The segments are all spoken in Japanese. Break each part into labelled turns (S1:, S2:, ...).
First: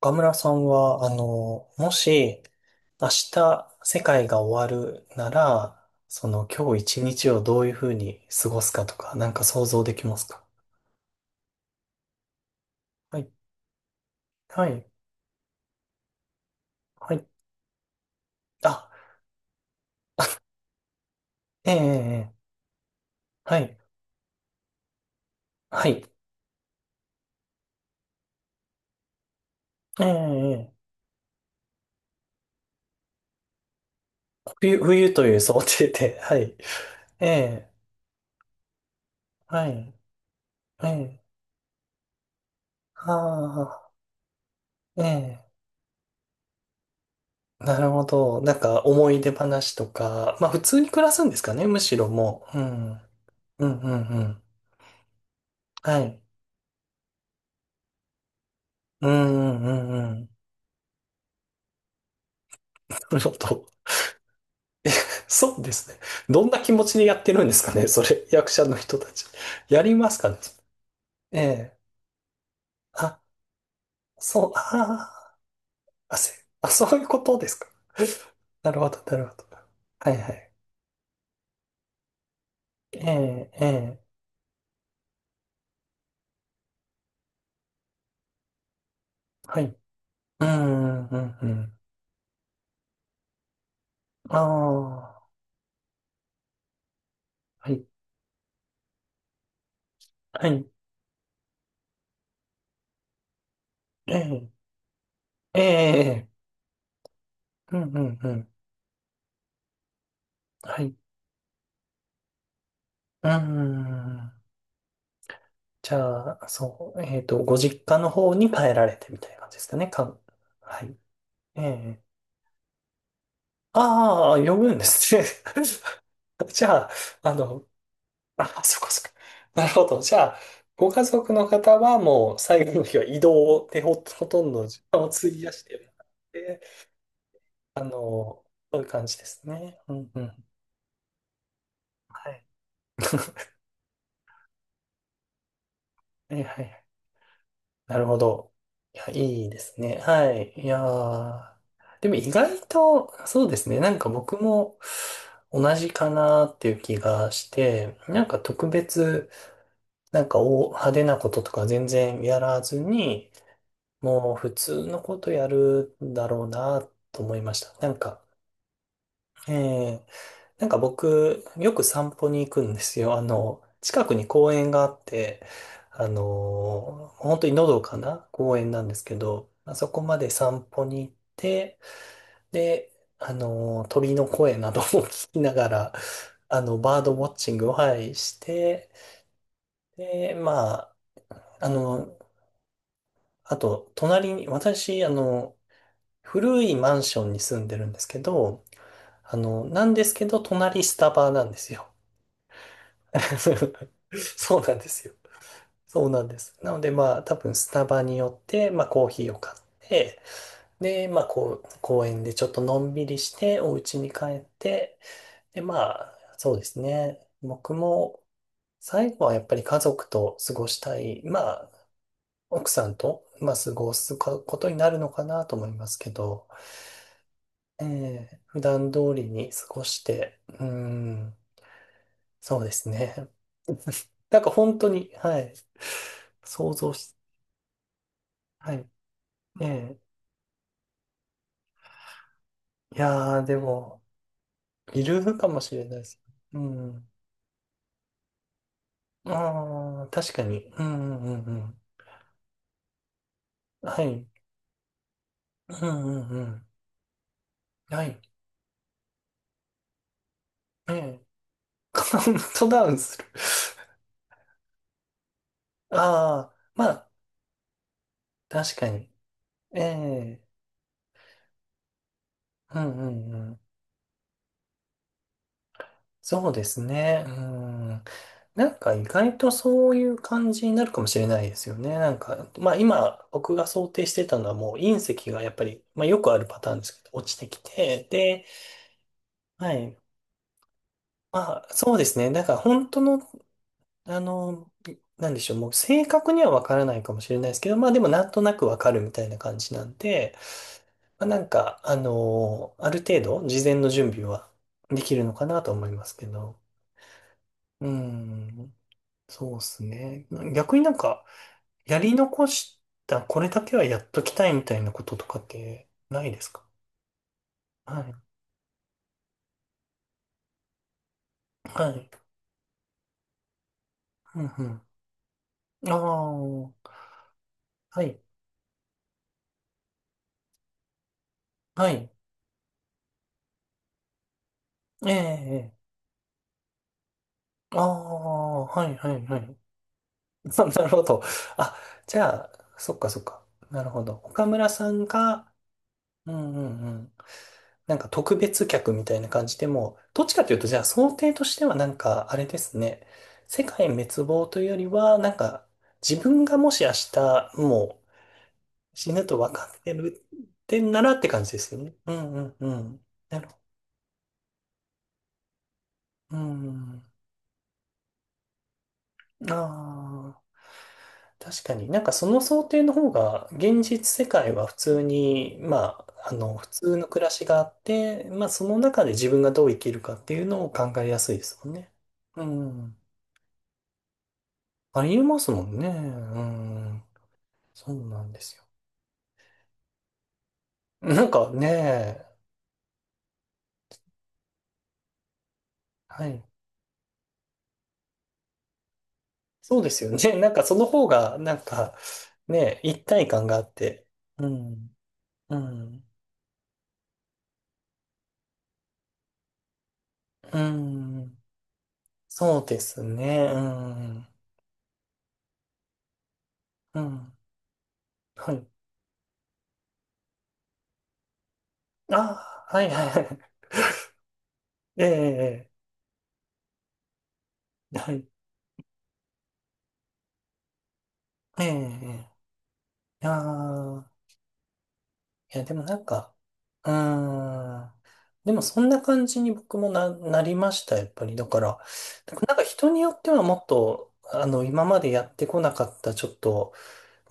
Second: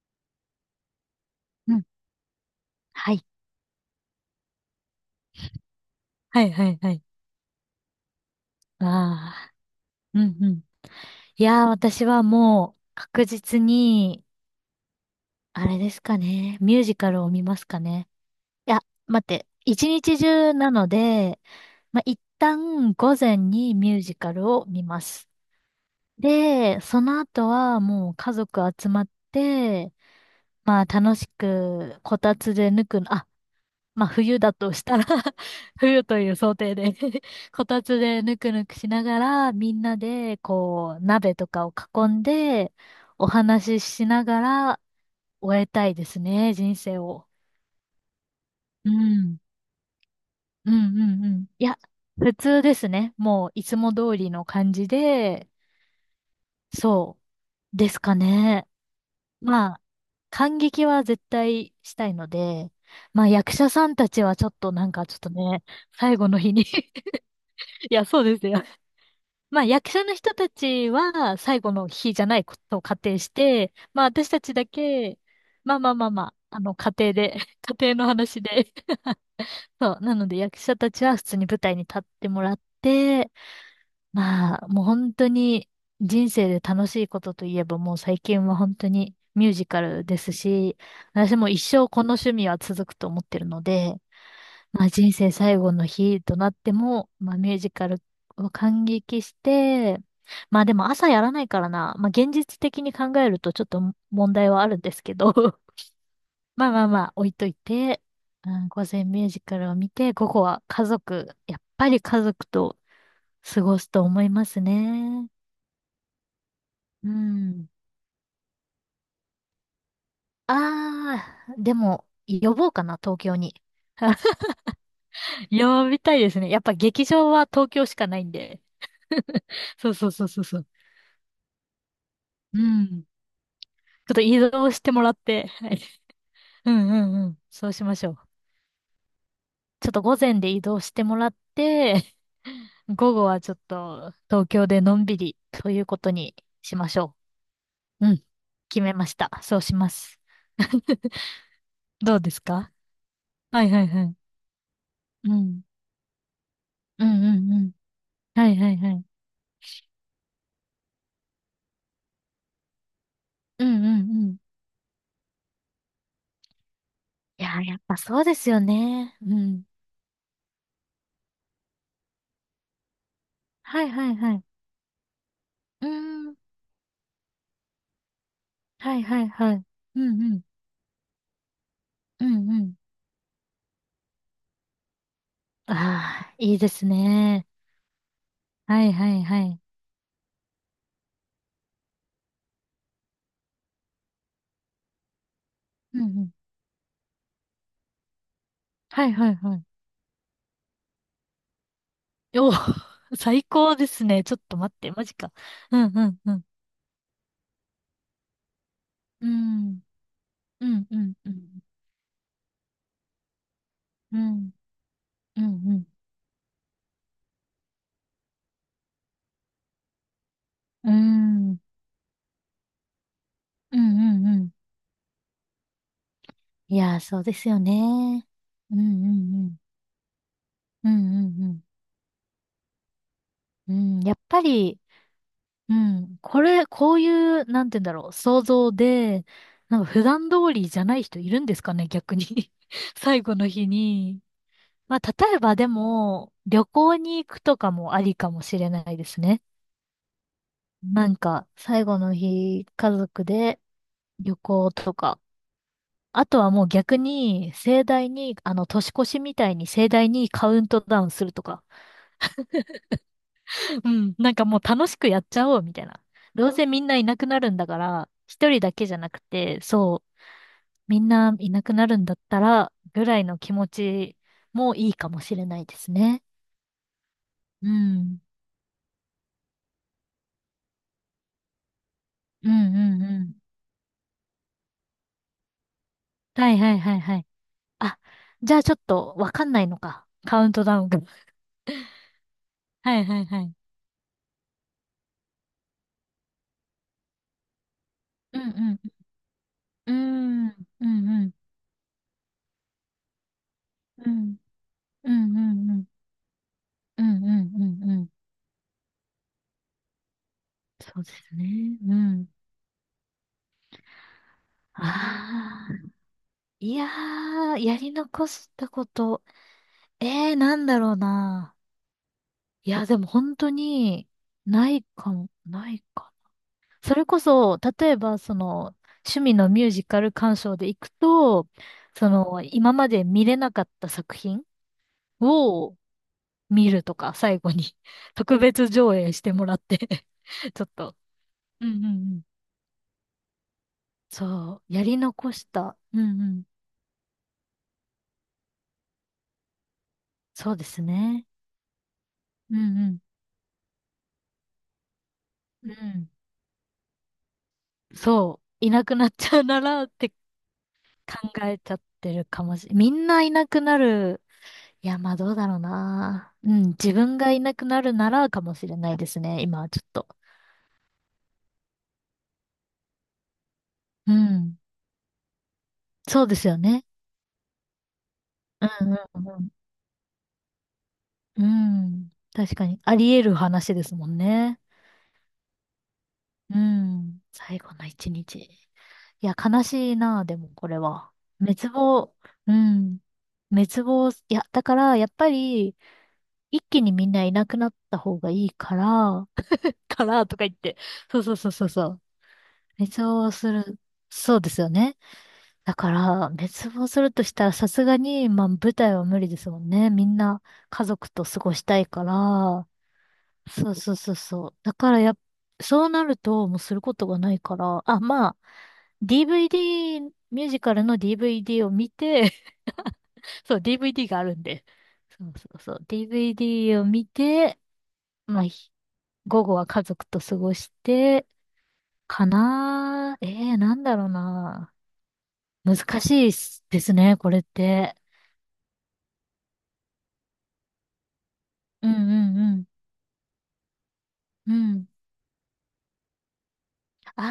S1: 岡村さんは、
S2: うん。
S1: もし、明
S2: はい。
S1: 日世界が終わるなら、そ
S2: は
S1: の
S2: いは
S1: 今
S2: い
S1: 日
S2: は
S1: 一
S2: い。
S1: 日をどういうふうに過ごすかとか、なん
S2: あ
S1: か
S2: あ、
S1: 想像できま
S2: う
S1: す
S2: ん
S1: か？
S2: うん。いやー、私はもう
S1: は
S2: 確
S1: い、
S2: 実に、
S1: はい、
S2: あれですかね。ミュージカ
S1: は
S2: ル
S1: い。
S2: を見ますかね。いや、
S1: あ、
S2: 待って。一日中なので、
S1: ええ、ええ
S2: まあ、一
S1: ええ。
S2: 旦午前
S1: は
S2: に
S1: い、
S2: ミュージカルを見ます。
S1: はい、
S2: で、その後はもう家族集まって、
S1: ええ、え
S2: まあ
S1: え。
S2: 楽しくこたつでぬく、あ、まあ冬だと
S1: 冬、
S2: したら
S1: 冬と いう想定
S2: 冬
S1: で、
S2: と い
S1: は
S2: う
S1: い、
S2: 想定で
S1: え
S2: こ
S1: え、
S2: たつでぬくぬくしながら、
S1: は
S2: みん
S1: い、
S2: なで
S1: え
S2: こう
S1: え、
S2: 鍋とかを囲んで、
S1: あ
S2: お話し
S1: あ、
S2: しながら
S1: ええ、
S2: 終えたいですね、人生を。
S1: なるほど。なんか
S2: う
S1: 思い出
S2: ん。
S1: 話とか、まあ普
S2: うんう
S1: 通に暮らす
S2: んう
S1: んです
S2: ん。
S1: か
S2: い
S1: ね、
S2: や、
S1: むしろ
S2: 普
S1: もう。う
S2: 通です
S1: ん、
S2: ね。もうい
S1: う
S2: つ
S1: ん、うん、
S2: も通
S1: う
S2: り
S1: ん。
S2: の感じで、
S1: はい。
S2: そうですかね。
S1: うんう
S2: まあ、
S1: んうん。
S2: 感激は絶対したいので、
S1: なる
S2: まあ
S1: ほ
S2: 役
S1: ど。
S2: 者さんたちはちょっとなんかちょっと
S1: そう
S2: ね、
S1: ですね。
S2: 最後の
S1: どん
S2: 日
S1: な
S2: に
S1: 気持ちでやってるんですかね、
S2: い
S1: そ
S2: や、そう
S1: れ、
S2: です
S1: 役
S2: よ。
S1: 者の人たち。
S2: まあ
S1: や
S2: 役
S1: り
S2: 者
S1: ま
S2: の
S1: すか
S2: 人
S1: ね。
S2: たちは
S1: え
S2: 最後
S1: え。
S2: の日じゃないことを仮定
S1: あ、
S2: して、まあ私た
S1: そう、
S2: ちだけ、まあまあまあまあ、あの仮
S1: そういう
S2: 定
S1: こ
S2: で、
S1: とです か？
S2: 仮定 の話
S1: な
S2: で、
S1: るほど、なるほど。
S2: そう、
S1: は
S2: な
S1: い
S2: の
S1: は
S2: で
S1: い。
S2: 役者たちは普通に舞台に立ってもらっ
S1: え
S2: て、
S1: え、ええ、
S2: まあもう本当に人生で楽しいことといえばもう最近は本当にミュー
S1: は
S2: ジ
S1: い。
S2: カルです
S1: う
S2: し、
S1: んう
S2: 私
S1: んう
S2: も一
S1: ん。
S2: 生この趣味は続くと思ってるので、
S1: あ
S2: まあ、人
S1: あ、
S2: 生最後の日となっても、まあ、ミュージ
S1: はい、
S2: カルを感激して、
S1: は
S2: まあ
S1: い。
S2: でも朝やらないからな、まあ現実的に考えるとちょっと
S1: え
S2: 問
S1: え、
S2: 題はあるんですけど、
S1: え え、
S2: まあまあまあ置いとい
S1: うんう
S2: て、
S1: んうん。
S2: うん、午前ミュージカルを見て、午後は
S1: は
S2: 家
S1: い。
S2: 族、やっぱり家族と
S1: う
S2: 過ごすと思いま
S1: ん。
S2: すね。
S1: じゃあ、そう、
S2: う
S1: ご
S2: ん。
S1: 実家の方に帰られてみたいな感じですかね。はい。
S2: ああ、
S1: え
S2: で
S1: え。
S2: も呼ぼうかな、東京に。
S1: ああ、呼ぶんですね。
S2: 呼びたいですね。やっ
S1: じ
S2: ぱ
S1: ゃあ、
S2: 劇場
S1: あ
S2: は
S1: の、
S2: 東京しかないんで。
S1: あ、そこそこ。なるほ
S2: そう
S1: ど。
S2: そう
S1: じゃ
S2: そう
S1: あ、
S2: そうそう。
S1: ご家族の方はもう
S2: う
S1: 最後の日は
S2: ん。
S1: 移動でほ、
S2: ちょっと
S1: ほ
S2: 移
S1: とんど
S2: 動し
S1: 時
S2: て
S1: 間
S2: も
S1: を
S2: らっ
S1: 費
S2: て、
S1: やし
S2: は
S1: て
S2: い。
S1: もらって、
S2: うんうんうん。そう
S1: あ
S2: しましょう。
S1: の、そういう感じですね。
S2: ちょっ
S1: う
S2: と
S1: ん
S2: 午
S1: う
S2: 前
S1: ん。
S2: で移動してもらって、
S1: はい。
S2: 午後はちょっと東京でのんびりということに
S1: はいはいは
S2: し
S1: い。
S2: ましょ
S1: なる
S2: う。う
S1: ほ
S2: ん。
S1: ど。
S2: 決め
S1: いや、
S2: ました。
S1: いい
S2: そ
S1: で
S2: うし
S1: す
S2: ま
S1: ね。
S2: す。
S1: はい。いや ー、でも
S2: どう
S1: 意
S2: です
S1: 外
S2: か？
S1: と、そうで
S2: は
S1: す
S2: い
S1: ね。
S2: はい
S1: なん
S2: は
S1: か
S2: い。
S1: 僕も
S2: うん。
S1: 同じかなっていう気
S2: うん
S1: が
S2: う
S1: し
S2: んうん。
S1: て、なんか
S2: はい
S1: 特
S2: はいはい。
S1: 別、なんか大派手なこととか全然やらずに、
S2: うんうんう
S1: もう
S2: ん。
S1: 普通のことやるんだろうなと思い
S2: い
S1: ま
S2: や
S1: し
S2: ー、
S1: た。
S2: やっ
S1: な
S2: ぱ
S1: ん
S2: そ
S1: か、
S2: うですよね。うん。
S1: えーなんか僕、よく散歩に行くんですよ。
S2: はい
S1: 近
S2: は
S1: く
S2: い
S1: に
S2: はい。
S1: 公園があって、
S2: うーん。
S1: 本当にのどかな公園なんで
S2: はい
S1: すけ
S2: はい
S1: ど、
S2: はい。
S1: まあそ
S2: う
S1: こま
S2: ん
S1: で
S2: うん。
S1: 散歩に行って、
S2: うんうん。
S1: で、鳥の声などを 聞きながら、
S2: ああ、いいです
S1: バードウォッ
S2: ね。
S1: チングを、はい、し
S2: は
S1: て、
S2: いはいはい。
S1: で、まあ、あの、あと、隣に、私、
S2: うんうん。
S1: 古いマンションに住んでるんですけど、
S2: はいはいはい。
S1: なんですけど、隣スタバなんですよ。
S2: おー 最 高ですね。ちょっと
S1: そう
S2: 待
S1: な
S2: っ
S1: んで
S2: て、マ
S1: すよ。
S2: ジか。うんう
S1: そう
S2: ん
S1: なん
S2: う
S1: で
S2: ん。
S1: す。なのでまあ多分スタバによって、まあコー
S2: う
S1: ヒーを買っ
S2: ん。
S1: て、
S2: うんう
S1: で、
S2: ん
S1: まあ
S2: うん。
S1: こう、公園でちょっとのんびりして、お家に
S2: う
S1: 帰っ
S2: ん。
S1: て、
S2: うん
S1: で、
S2: う
S1: ま
S2: ん。
S1: あそうですね。僕も最後はやっぱり家族と過ごし
S2: う
S1: たい、ま
S2: ん。うん
S1: あ奥さんと、まあ過
S2: う
S1: ごす
S2: んう
S1: こ
S2: ん。
S1: とになるのかなと思いますけど、
S2: いやー、そうですよ
S1: え
S2: ね。
S1: え普
S2: うんう
S1: 段
S2: ん
S1: 通り
S2: う
S1: に
S2: ん。
S1: 過ごして、うー
S2: うん
S1: ん、
S2: うん
S1: そうですね。
S2: うん。うん、やっ
S1: な
S2: ぱ
S1: んか本
S2: り、
S1: 当に、はい。
S2: うん。これ、
S1: 想像
S2: こうい
S1: し
S2: う、なんて言うんだろう、想像
S1: はい。
S2: で、
S1: え
S2: なんか
S1: え。
S2: 普段通りじゃない人いるんですかね、逆に。
S1: い
S2: 最後
S1: やー、
S2: の
S1: で
S2: 日
S1: も、
S2: に。まあ、
S1: い
S2: 例
S1: る
S2: え
S1: か
S2: ば
S1: も
S2: で
S1: しれないです。
S2: も、
S1: う
S2: 旅行
S1: ん。
S2: に行くとかもありかもしれないですね。
S1: ああ、確かに。う
S2: なん
S1: んうん
S2: か、
S1: うん
S2: 最後の日、家族で
S1: うん。はい。
S2: 旅行とか。
S1: うんう
S2: あ
S1: んう
S2: とはも
S1: ん。
S2: う逆に、盛
S1: は
S2: 大
S1: い。
S2: に、あの、年越しみたいに盛大にカウント
S1: え
S2: ダウン
S1: え。
S2: するとか。
S1: カウントダウンする。
S2: うん。なんかもう楽しくやっちゃおう、みたい な。ど
S1: あ
S2: う
S1: あ、
S2: せみん
S1: ま
S2: ない
S1: あ、
S2: なくなるんだから、一人だ
S1: 確
S2: け
S1: か
S2: じゃな
S1: に。
S2: くて、
S1: え
S2: そう、
S1: え。
S2: みんないなくなるんだったら、
S1: うん
S2: ぐ
S1: う
S2: らい
S1: んう
S2: の気
S1: ん。
S2: 持ちもいいかもしれないですね。
S1: そうですね。う
S2: う
S1: ん。
S2: ん。
S1: なんか意外とそういう感じになるかもしれないですよね。なんか、
S2: うんう
S1: まあ
S2: んう
S1: 今
S2: ん。
S1: 僕が想定してたのはもう隕石がやっぱり、まあよくある
S2: はい
S1: パタ
S2: は
S1: ー
S2: い
S1: ンで
S2: はい
S1: すけ
S2: は
S1: ど、
S2: い
S1: 落ちてき
S2: あ、
S1: て、で、
S2: じゃあちょっとわかんない
S1: は
S2: の
S1: い。
S2: か。カウントダウンが。
S1: まあ、そうですね。だから本
S2: は
S1: 当
S2: いは
S1: の、
S2: いはい。
S1: あの、なんでしょう、もう正確にはわからないかもしれないですけど、まあでもなん
S2: う
S1: となくわ
S2: ん
S1: かるみたいな感じな
S2: う
S1: んで、
S2: ん。うーん。うんう
S1: まあ、
S2: ん。
S1: なんか、ある程度事前の
S2: う
S1: 準備
S2: ん
S1: はで
S2: う
S1: きる
S2: ん
S1: の
S2: う
S1: かな
S2: ん
S1: と
S2: う
S1: 思
S2: ん。
S1: いますけど。
S2: うんうんう
S1: う
S2: んうん。
S1: ん、そうですね。逆になん
S2: そうで
S1: か、
S2: すね。う
S1: やり
S2: ん。
S1: 残した、これだけはやっときたいみたい
S2: あ
S1: なこととかって
S2: あ。
S1: ないですか？
S2: いやー、やり
S1: はい。
S2: 残したこと。ええー、なんだろうな。
S1: はい。
S2: いや、でも本当に、
S1: うんう
S2: な
S1: ん。
S2: いかも、ない
S1: あ
S2: か。
S1: あ、
S2: それこそ、例え
S1: は
S2: ば、
S1: い。
S2: その、趣味のミュージカル鑑賞で行くと、
S1: は
S2: そ
S1: い。
S2: の、今まで見れなかった作品
S1: ええ
S2: を
S1: え。
S2: 見るとか、最後に
S1: あ
S2: 特
S1: あ、
S2: 別
S1: は
S2: 上
S1: いは
S2: 映し
S1: い
S2: て
S1: は
S2: もら
S1: い。
S2: って ちょっ
S1: なる
S2: と。
S1: ほど。
S2: うん
S1: あ、
S2: うんう
S1: じ
S2: ん。
S1: ゃあ、そっかそっか。なるほど。岡
S2: そ
S1: 村
S2: う、や
S1: さ
S2: り
S1: ん
S2: 残し
S1: が、
S2: た。うんう
S1: う
S2: ん。
S1: んうんうん。なんか特別客みたいな感じでもう、どっちかと
S2: そ
S1: い
S2: う
S1: う
S2: で
S1: と、じゃ
S2: す
S1: あ想
S2: ね。
S1: 定としてはなんか、あれ
S2: う
S1: です
S2: ん
S1: ね。世界滅亡というよりは、なんか、
S2: うん。うん。
S1: 自分がもし明日、も
S2: そう、いな
S1: う
S2: くなっ
S1: 死ぬ
S2: ち
S1: と
S2: ゃう
S1: 分
S2: な
S1: かっ
S2: らっ
S1: て
S2: て
S1: るってんならって
S2: 考
S1: 感じで
S2: えち
S1: す
S2: ゃ
S1: よ
S2: っ
S1: ね。う
S2: てる
S1: んう
S2: か
S1: ん
S2: もし
S1: う
S2: れ、み
S1: ん。
S2: んない
S1: な
S2: な
S1: るほ
S2: くなる。いや、まあどうだろうな。
S1: ど。う
S2: うん、自
S1: ん。
S2: 分がいなくなるならかもしれないですね。
S1: あ
S2: 今はちょっと。
S1: あ。確かになんかその想定の方が現実
S2: う
S1: 世界
S2: ん。
S1: は普通に、ま
S2: そう
S1: あ、あ
S2: です
S1: の
S2: よ
S1: 普
S2: ね。
S1: 通の暮らしがあって、まあそ
S2: う
S1: の
S2: ん
S1: 中で自
S2: う
S1: 分
S2: ん
S1: がどう生きるかっていうのを考えやすい
S2: う
S1: ですもん
S2: ん。う
S1: ね。
S2: ん。
S1: う
S2: 確かに。あ
S1: ん。
S2: り得る話ですもんね。
S1: ありえますもんね。う
S2: う
S1: ん。
S2: ん。最後の
S1: そう
S2: 一
S1: なん
S2: 日。
S1: ですよ。
S2: いや、悲しいな、でもこれは。
S1: なんか
S2: 滅亡、
S1: ね、
S2: うん。滅亡、いや、だから、やっぱり、
S1: はい。
S2: 一気にみんないなくなった方がいいから、
S1: そうです
S2: か
S1: よね。
S2: らと か
S1: な
S2: 言
S1: ん
S2: っ
S1: かそ
S2: て。
S1: の方
S2: そうそう
S1: が、
S2: そう
S1: なん
S2: そうそ
S1: か
S2: う。
S1: ね、
S2: 滅
S1: 一体
S2: 亡
S1: 感
S2: す
S1: があっ
S2: る。
S1: て。
S2: そう
S1: う
S2: ですよ
S1: ん。
S2: ね。
S1: う
S2: だか
S1: ん。
S2: ら、滅亡するとしたら、さすがに、まあ、舞台は無理ですもんね。みんな、
S1: う
S2: 家族と
S1: ん。
S2: 過ごしたいか
S1: そう
S2: ら、
S1: ですね。う
S2: そうそうそう
S1: ん。
S2: そう。だからやっ、そうなるともうするこ
S1: う
S2: とがな
S1: ん。
S2: いから、あ、まあ、
S1: はい。
S2: DVD、ミュージカルの DVD を見
S1: あ
S2: て、
S1: あ、はい はいはい。
S2: そう、DVD があるんで。
S1: え
S2: そうそう
S1: え、
S2: そう。DVD を見て、
S1: はい。
S2: まあ、ひ午後は家族と過ごして、か
S1: え
S2: なー。ええー、なんだ
S1: え、
S2: ろ
S1: あ
S2: う
S1: あ。
S2: な。
S1: いや、でもな
S2: 難
S1: ん
S2: しいっ
S1: か、
S2: すで
S1: う
S2: すね、これっ
S1: ーん。
S2: て。
S1: でもそんな感じに僕もなりました、やっぱり。だから、
S2: うん
S1: な
S2: う
S1: んか
S2: ん
S1: 人によってはもっと、
S2: うん。う
S1: 今
S2: ん。
S1: までやってこなかった、ちょっと、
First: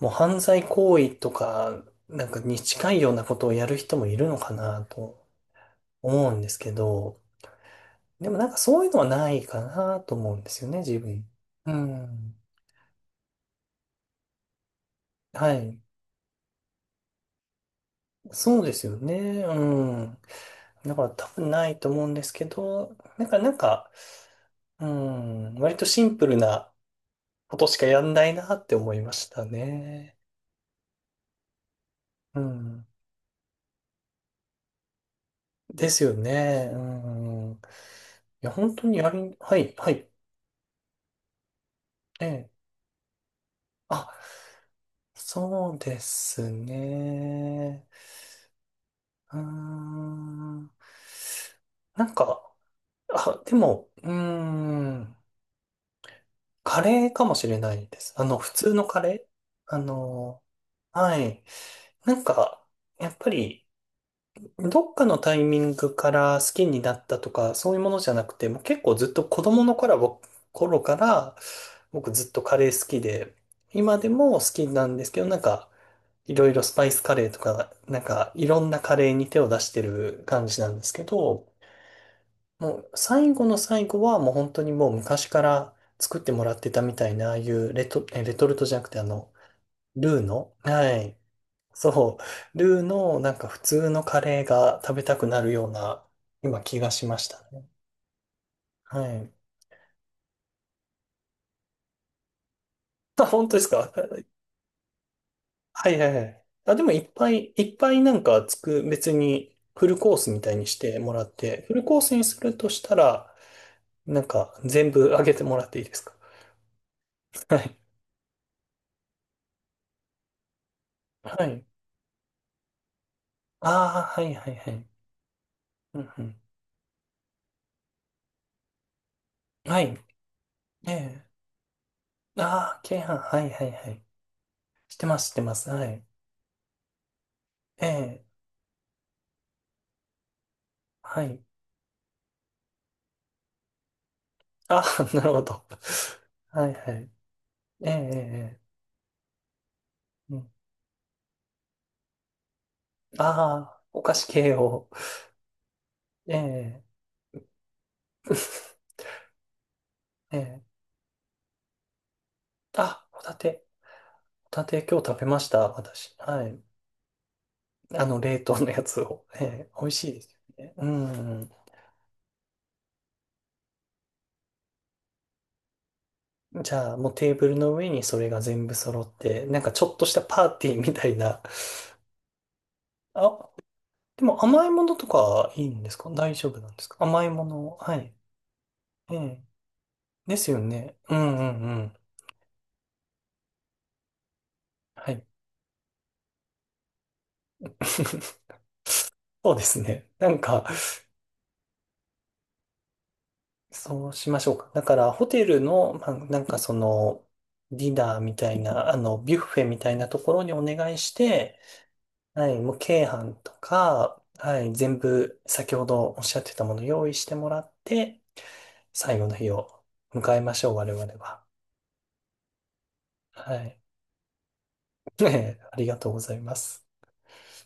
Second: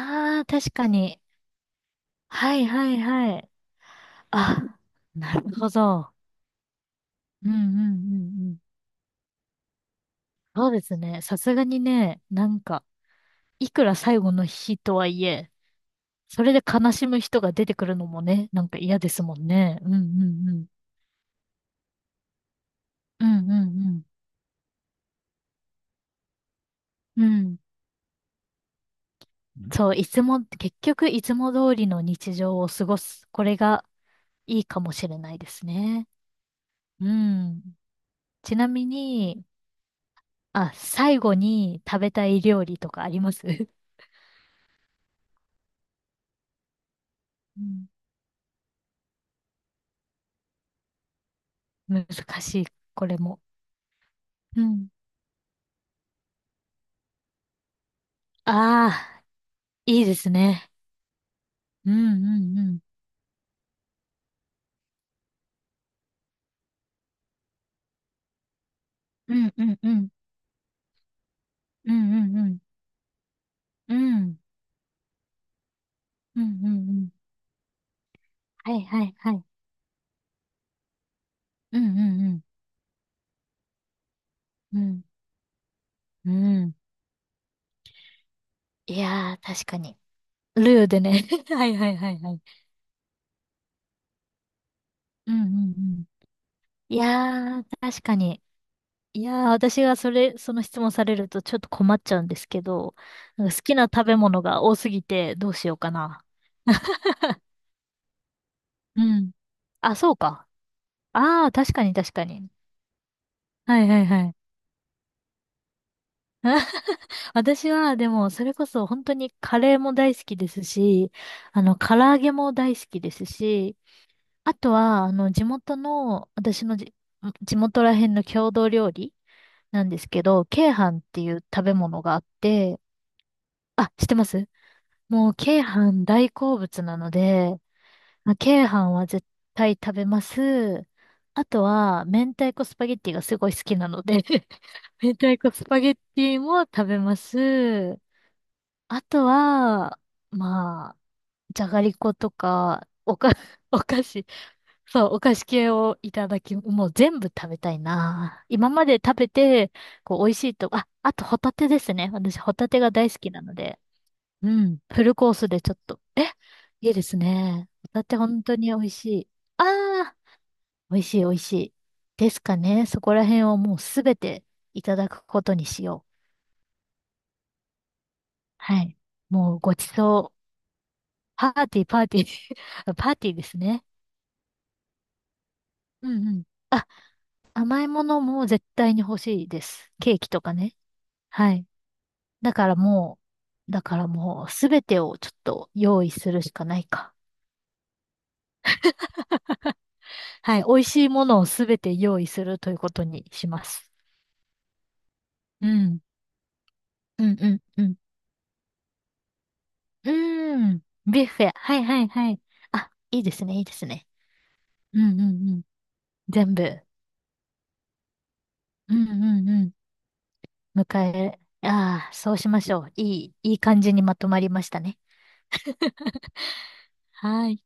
S1: もう犯
S2: あ、
S1: 罪
S2: 確か
S1: 行為
S2: に。
S1: とか、なんか
S2: は
S1: に
S2: いは
S1: 近
S2: い
S1: いようなこ
S2: は
S1: と
S2: い。
S1: をやる人もいるのか
S2: あ、
S1: なと
S2: なるほど。
S1: 思うんですけど、
S2: うんうんう
S1: でもな
S2: ん
S1: ん
S2: う
S1: か
S2: ん。
S1: そういうのはないかなと思うんです
S2: そ
S1: よ
S2: う
S1: ね、
S2: です
S1: 自
S2: ね。
S1: 分。
S2: さすが
S1: う
S2: にね、
S1: ん。
S2: なんか、いくら最後の日とはいえ、
S1: はい。
S2: それで悲しむ人が出てくるのもね、
S1: そ
S2: な
S1: う
S2: ん
S1: で
S2: か
S1: すよ
S2: 嫌ですも
S1: ね。
S2: んね。うんう
S1: うん。
S2: んうん。
S1: だから多分ないと思うんですけど、
S2: う
S1: なんか、な
S2: ん
S1: ん
S2: う
S1: か、
S2: ん
S1: うん、割とシンプルな
S2: うん。う
S1: こ
S2: ん。
S1: としかやんないなって思いました
S2: そう、い
S1: ね。
S2: つも、結局いつも通りの日
S1: う
S2: 常を過
S1: ん。
S2: ごす。これがいいかもしれないです
S1: です
S2: ね。
S1: よね。う
S2: う
S1: ん。い
S2: ん。
S1: や、
S2: ちな
S1: 本
S2: み
S1: 当に
S2: に、
S1: はい、はい。
S2: あ、最後に食べ
S1: え
S2: たい
S1: え。
S2: 料理とかあります？
S1: あ、そうです
S2: う
S1: ね。
S2: ん
S1: うーん。な
S2: 難
S1: んか、
S2: しい、これも。
S1: あ、でも、うー
S2: うん。
S1: ん、カレーかもしれないです。普通の
S2: あ
S1: カレ
S2: あ、
S1: ー。あ
S2: いいです
S1: の、
S2: ね。
S1: はい。
S2: うん
S1: なん
S2: うんう
S1: か、
S2: ん。
S1: やっぱり、どっかのタイミングから好きになったとか、そういうものじゃなくて、もう結構ずっと
S2: う
S1: 子
S2: ん
S1: 供
S2: う
S1: の
S2: んう
S1: 頃
S2: ん。
S1: は、頃から、
S2: うん
S1: 僕
S2: う
S1: ずっ
S2: ん
S1: と
S2: う
S1: カ
S2: ん。
S1: レー好きで、
S2: う
S1: 今で
S2: ん
S1: も好きなんですけど、なんか、い
S2: うんう
S1: ろいろスパ
S2: ん
S1: イ
S2: う
S1: ス
S2: ん。
S1: カレーとか、なんか、いろん
S2: は
S1: な
S2: い
S1: カ
S2: は
S1: レー
S2: い
S1: に
S2: は
S1: 手
S2: い。
S1: を出してる感じなんですけど、
S2: うんうん
S1: もう最後の最後はもう本当に
S2: う
S1: もう
S2: ん。
S1: 昔から作って
S2: う
S1: もらっ
S2: ん。う
S1: て
S2: ん。
S1: たみたいな、ああいうレトルトじゃなくて
S2: いやー、確かに。
S1: ルーの、
S2: ルー
S1: は
S2: で
S1: い。
S2: ね。はいはいはい
S1: そ
S2: はい。
S1: う、ルーのなんか普通のカレーが食べたく
S2: う
S1: な
S2: んう
S1: る
S2: ん
S1: よう
S2: う
S1: な
S2: ん。
S1: 今気が
S2: い
S1: しました
S2: やー、
S1: ね。
S2: 確かに。
S1: は
S2: い
S1: い。
S2: やー、私がそれ、その質問されるとちょっと困っちゃうんですけど、
S1: あ、
S2: な
S1: 本
S2: んか
S1: 当で
S2: 好
S1: す
S2: きな
S1: か？
S2: 食べ
S1: は
S2: 物が多すぎてどうしよう
S1: いは
S2: か
S1: いは
S2: な。
S1: い。あ、でもい っぱいいっぱいなんか
S2: う
S1: 別
S2: ん。
S1: に フ
S2: あ、
S1: ル
S2: そ
S1: コー
S2: う
S1: スみ
S2: か。
S1: たいにしてもらっ
S2: ああ、
S1: て、
S2: 確
S1: フ
S2: か
S1: ル
S2: に
S1: コー
S2: 確
S1: スに
S2: か
S1: す
S2: に。
S1: るとしたら、
S2: はいはいは
S1: なん
S2: い。
S1: か全部あげてもらっていいですか？ は
S2: 私
S1: い。
S2: は、でも、それこそ本当にカレーも大好きですし、
S1: は
S2: あ
S1: い。
S2: の、唐揚げも大好きですし、
S1: ああ、はいは
S2: あ
S1: いは
S2: と
S1: い。
S2: は、あの、地元
S1: うんう
S2: の、
S1: ん。
S2: 私のじ、地元ら辺の郷土料理
S1: は
S2: なん
S1: い。
S2: ですけど、鶏
S1: え
S2: 飯って
S1: え。
S2: いう食べ物があって、
S1: ああ、鶏飯。はいはいは
S2: あ、
S1: い。
S2: 知ってます？
S1: してます、
S2: も
S1: し
S2: う、
S1: てま
S2: 鶏
S1: す。はい。
S2: 飯大好物なので、
S1: ええ。
S2: まあ鶏飯は絶対食べます。
S1: はい。
S2: あとは、明太子スパゲッティがすごい好きなので
S1: ああ、
S2: 明
S1: なる
S2: 太
S1: ほ
S2: 子
S1: ど。
S2: スパゲッティ も
S1: はい
S2: 食
S1: は
S2: べ
S1: い。
S2: ま
S1: ええ、
S2: す。
S1: ええ、
S2: あとは、
S1: うん。
S2: まあ、じゃがりことか、おか、
S1: あ
S2: お
S1: あ、お
S2: 菓
S1: 菓子
S2: 子、
S1: 系を。
S2: そう、お菓子系をいた
S1: え
S2: だき、
S1: え、
S2: もう全部食べたいな。今まで 食べて、こう、美味
S1: え
S2: しい
S1: え。
S2: と、あ、あとホタテですね。私、ホタ テが
S1: あ、
S2: 大好
S1: ホ
S2: き
S1: タ
S2: なの
S1: テ。
S2: で、う
S1: ホタ
S2: ん、
S1: テ今
S2: フ
S1: 日
S2: ル
S1: 食べ
S2: コー
S1: ま
S2: ス
S1: した、
S2: でちょっと、
S1: 私。
S2: え、
S1: はい。
S2: いいですね。ホタテ
S1: 冷
S2: 本当
S1: 凍
S2: に
S1: の
S2: 美
S1: や
S2: 味
S1: つ
S2: し
S1: を。
S2: い。
S1: え
S2: あ
S1: え、美味しい
S2: あ、
S1: ですよね。う
S2: 美味しい美味しい。ですかね。そこら辺をもうすべていただくことにしよう。
S1: ん。じゃあ、もうテーブルの上にそれが全部
S2: はい。
S1: 揃って、
S2: もう
S1: なんか
S2: ご
S1: ち
S2: ち
S1: ょっとした
S2: そう。
S1: パーティーみたいな。
S2: パーティー、パーティー。パーティーで
S1: あ、
S2: すね。
S1: でも甘いものとかいいんです
S2: う
S1: か？
S2: んう
S1: 大
S2: ん。
S1: 丈夫なんで
S2: あ、
S1: すか？甘いもの。
S2: 甘い
S1: は
S2: も
S1: い。
S2: のも絶対に
S1: え
S2: 欲し
S1: え。
S2: いです。ケーキ
S1: で
S2: と
S1: す
S2: か
S1: よ
S2: ね。
S1: ね。うんう
S2: は
S1: ん
S2: い。
S1: うん。
S2: だからもだからもうすべて
S1: は
S2: を
S1: い。
S2: ちょっと用意するしかないか。
S1: そうですね。なん
S2: は
S1: か、
S2: い。美味しいものをすべて用意するということにします。
S1: そうしましょうか。だから、ホテル
S2: う
S1: の、
S2: ん。
S1: まあ、なんかその、
S2: うんうんう
S1: ディ
S2: ん。
S1: ナーみたいな、ビュッフェみたいな
S2: う
S1: ところに
S2: ー
S1: お
S2: ん。
S1: 願いし
S2: ビュッフェ。
S1: て、
S2: はいはいはい。
S1: はい、もう、
S2: あ、
S1: 鶏
S2: いいで
S1: 飯
S2: す
S1: と
S2: ね、いいですね。
S1: か、はい、全
S2: うんうんう
S1: 部、
S2: ん。
S1: 先ほどおっしゃって
S2: 全
S1: たもの
S2: 部。
S1: 用意してもらって、
S2: うんう
S1: 最後の
S2: ん
S1: 日
S2: うん。
S1: を迎えましょう、
S2: 迎
S1: 我々
S2: え、
S1: は。
S2: ああ、そうしましょう。いい、い
S1: は
S2: い
S1: い。
S2: 感じにまとまりましたね。
S1: ありがとうございます。
S2: はい。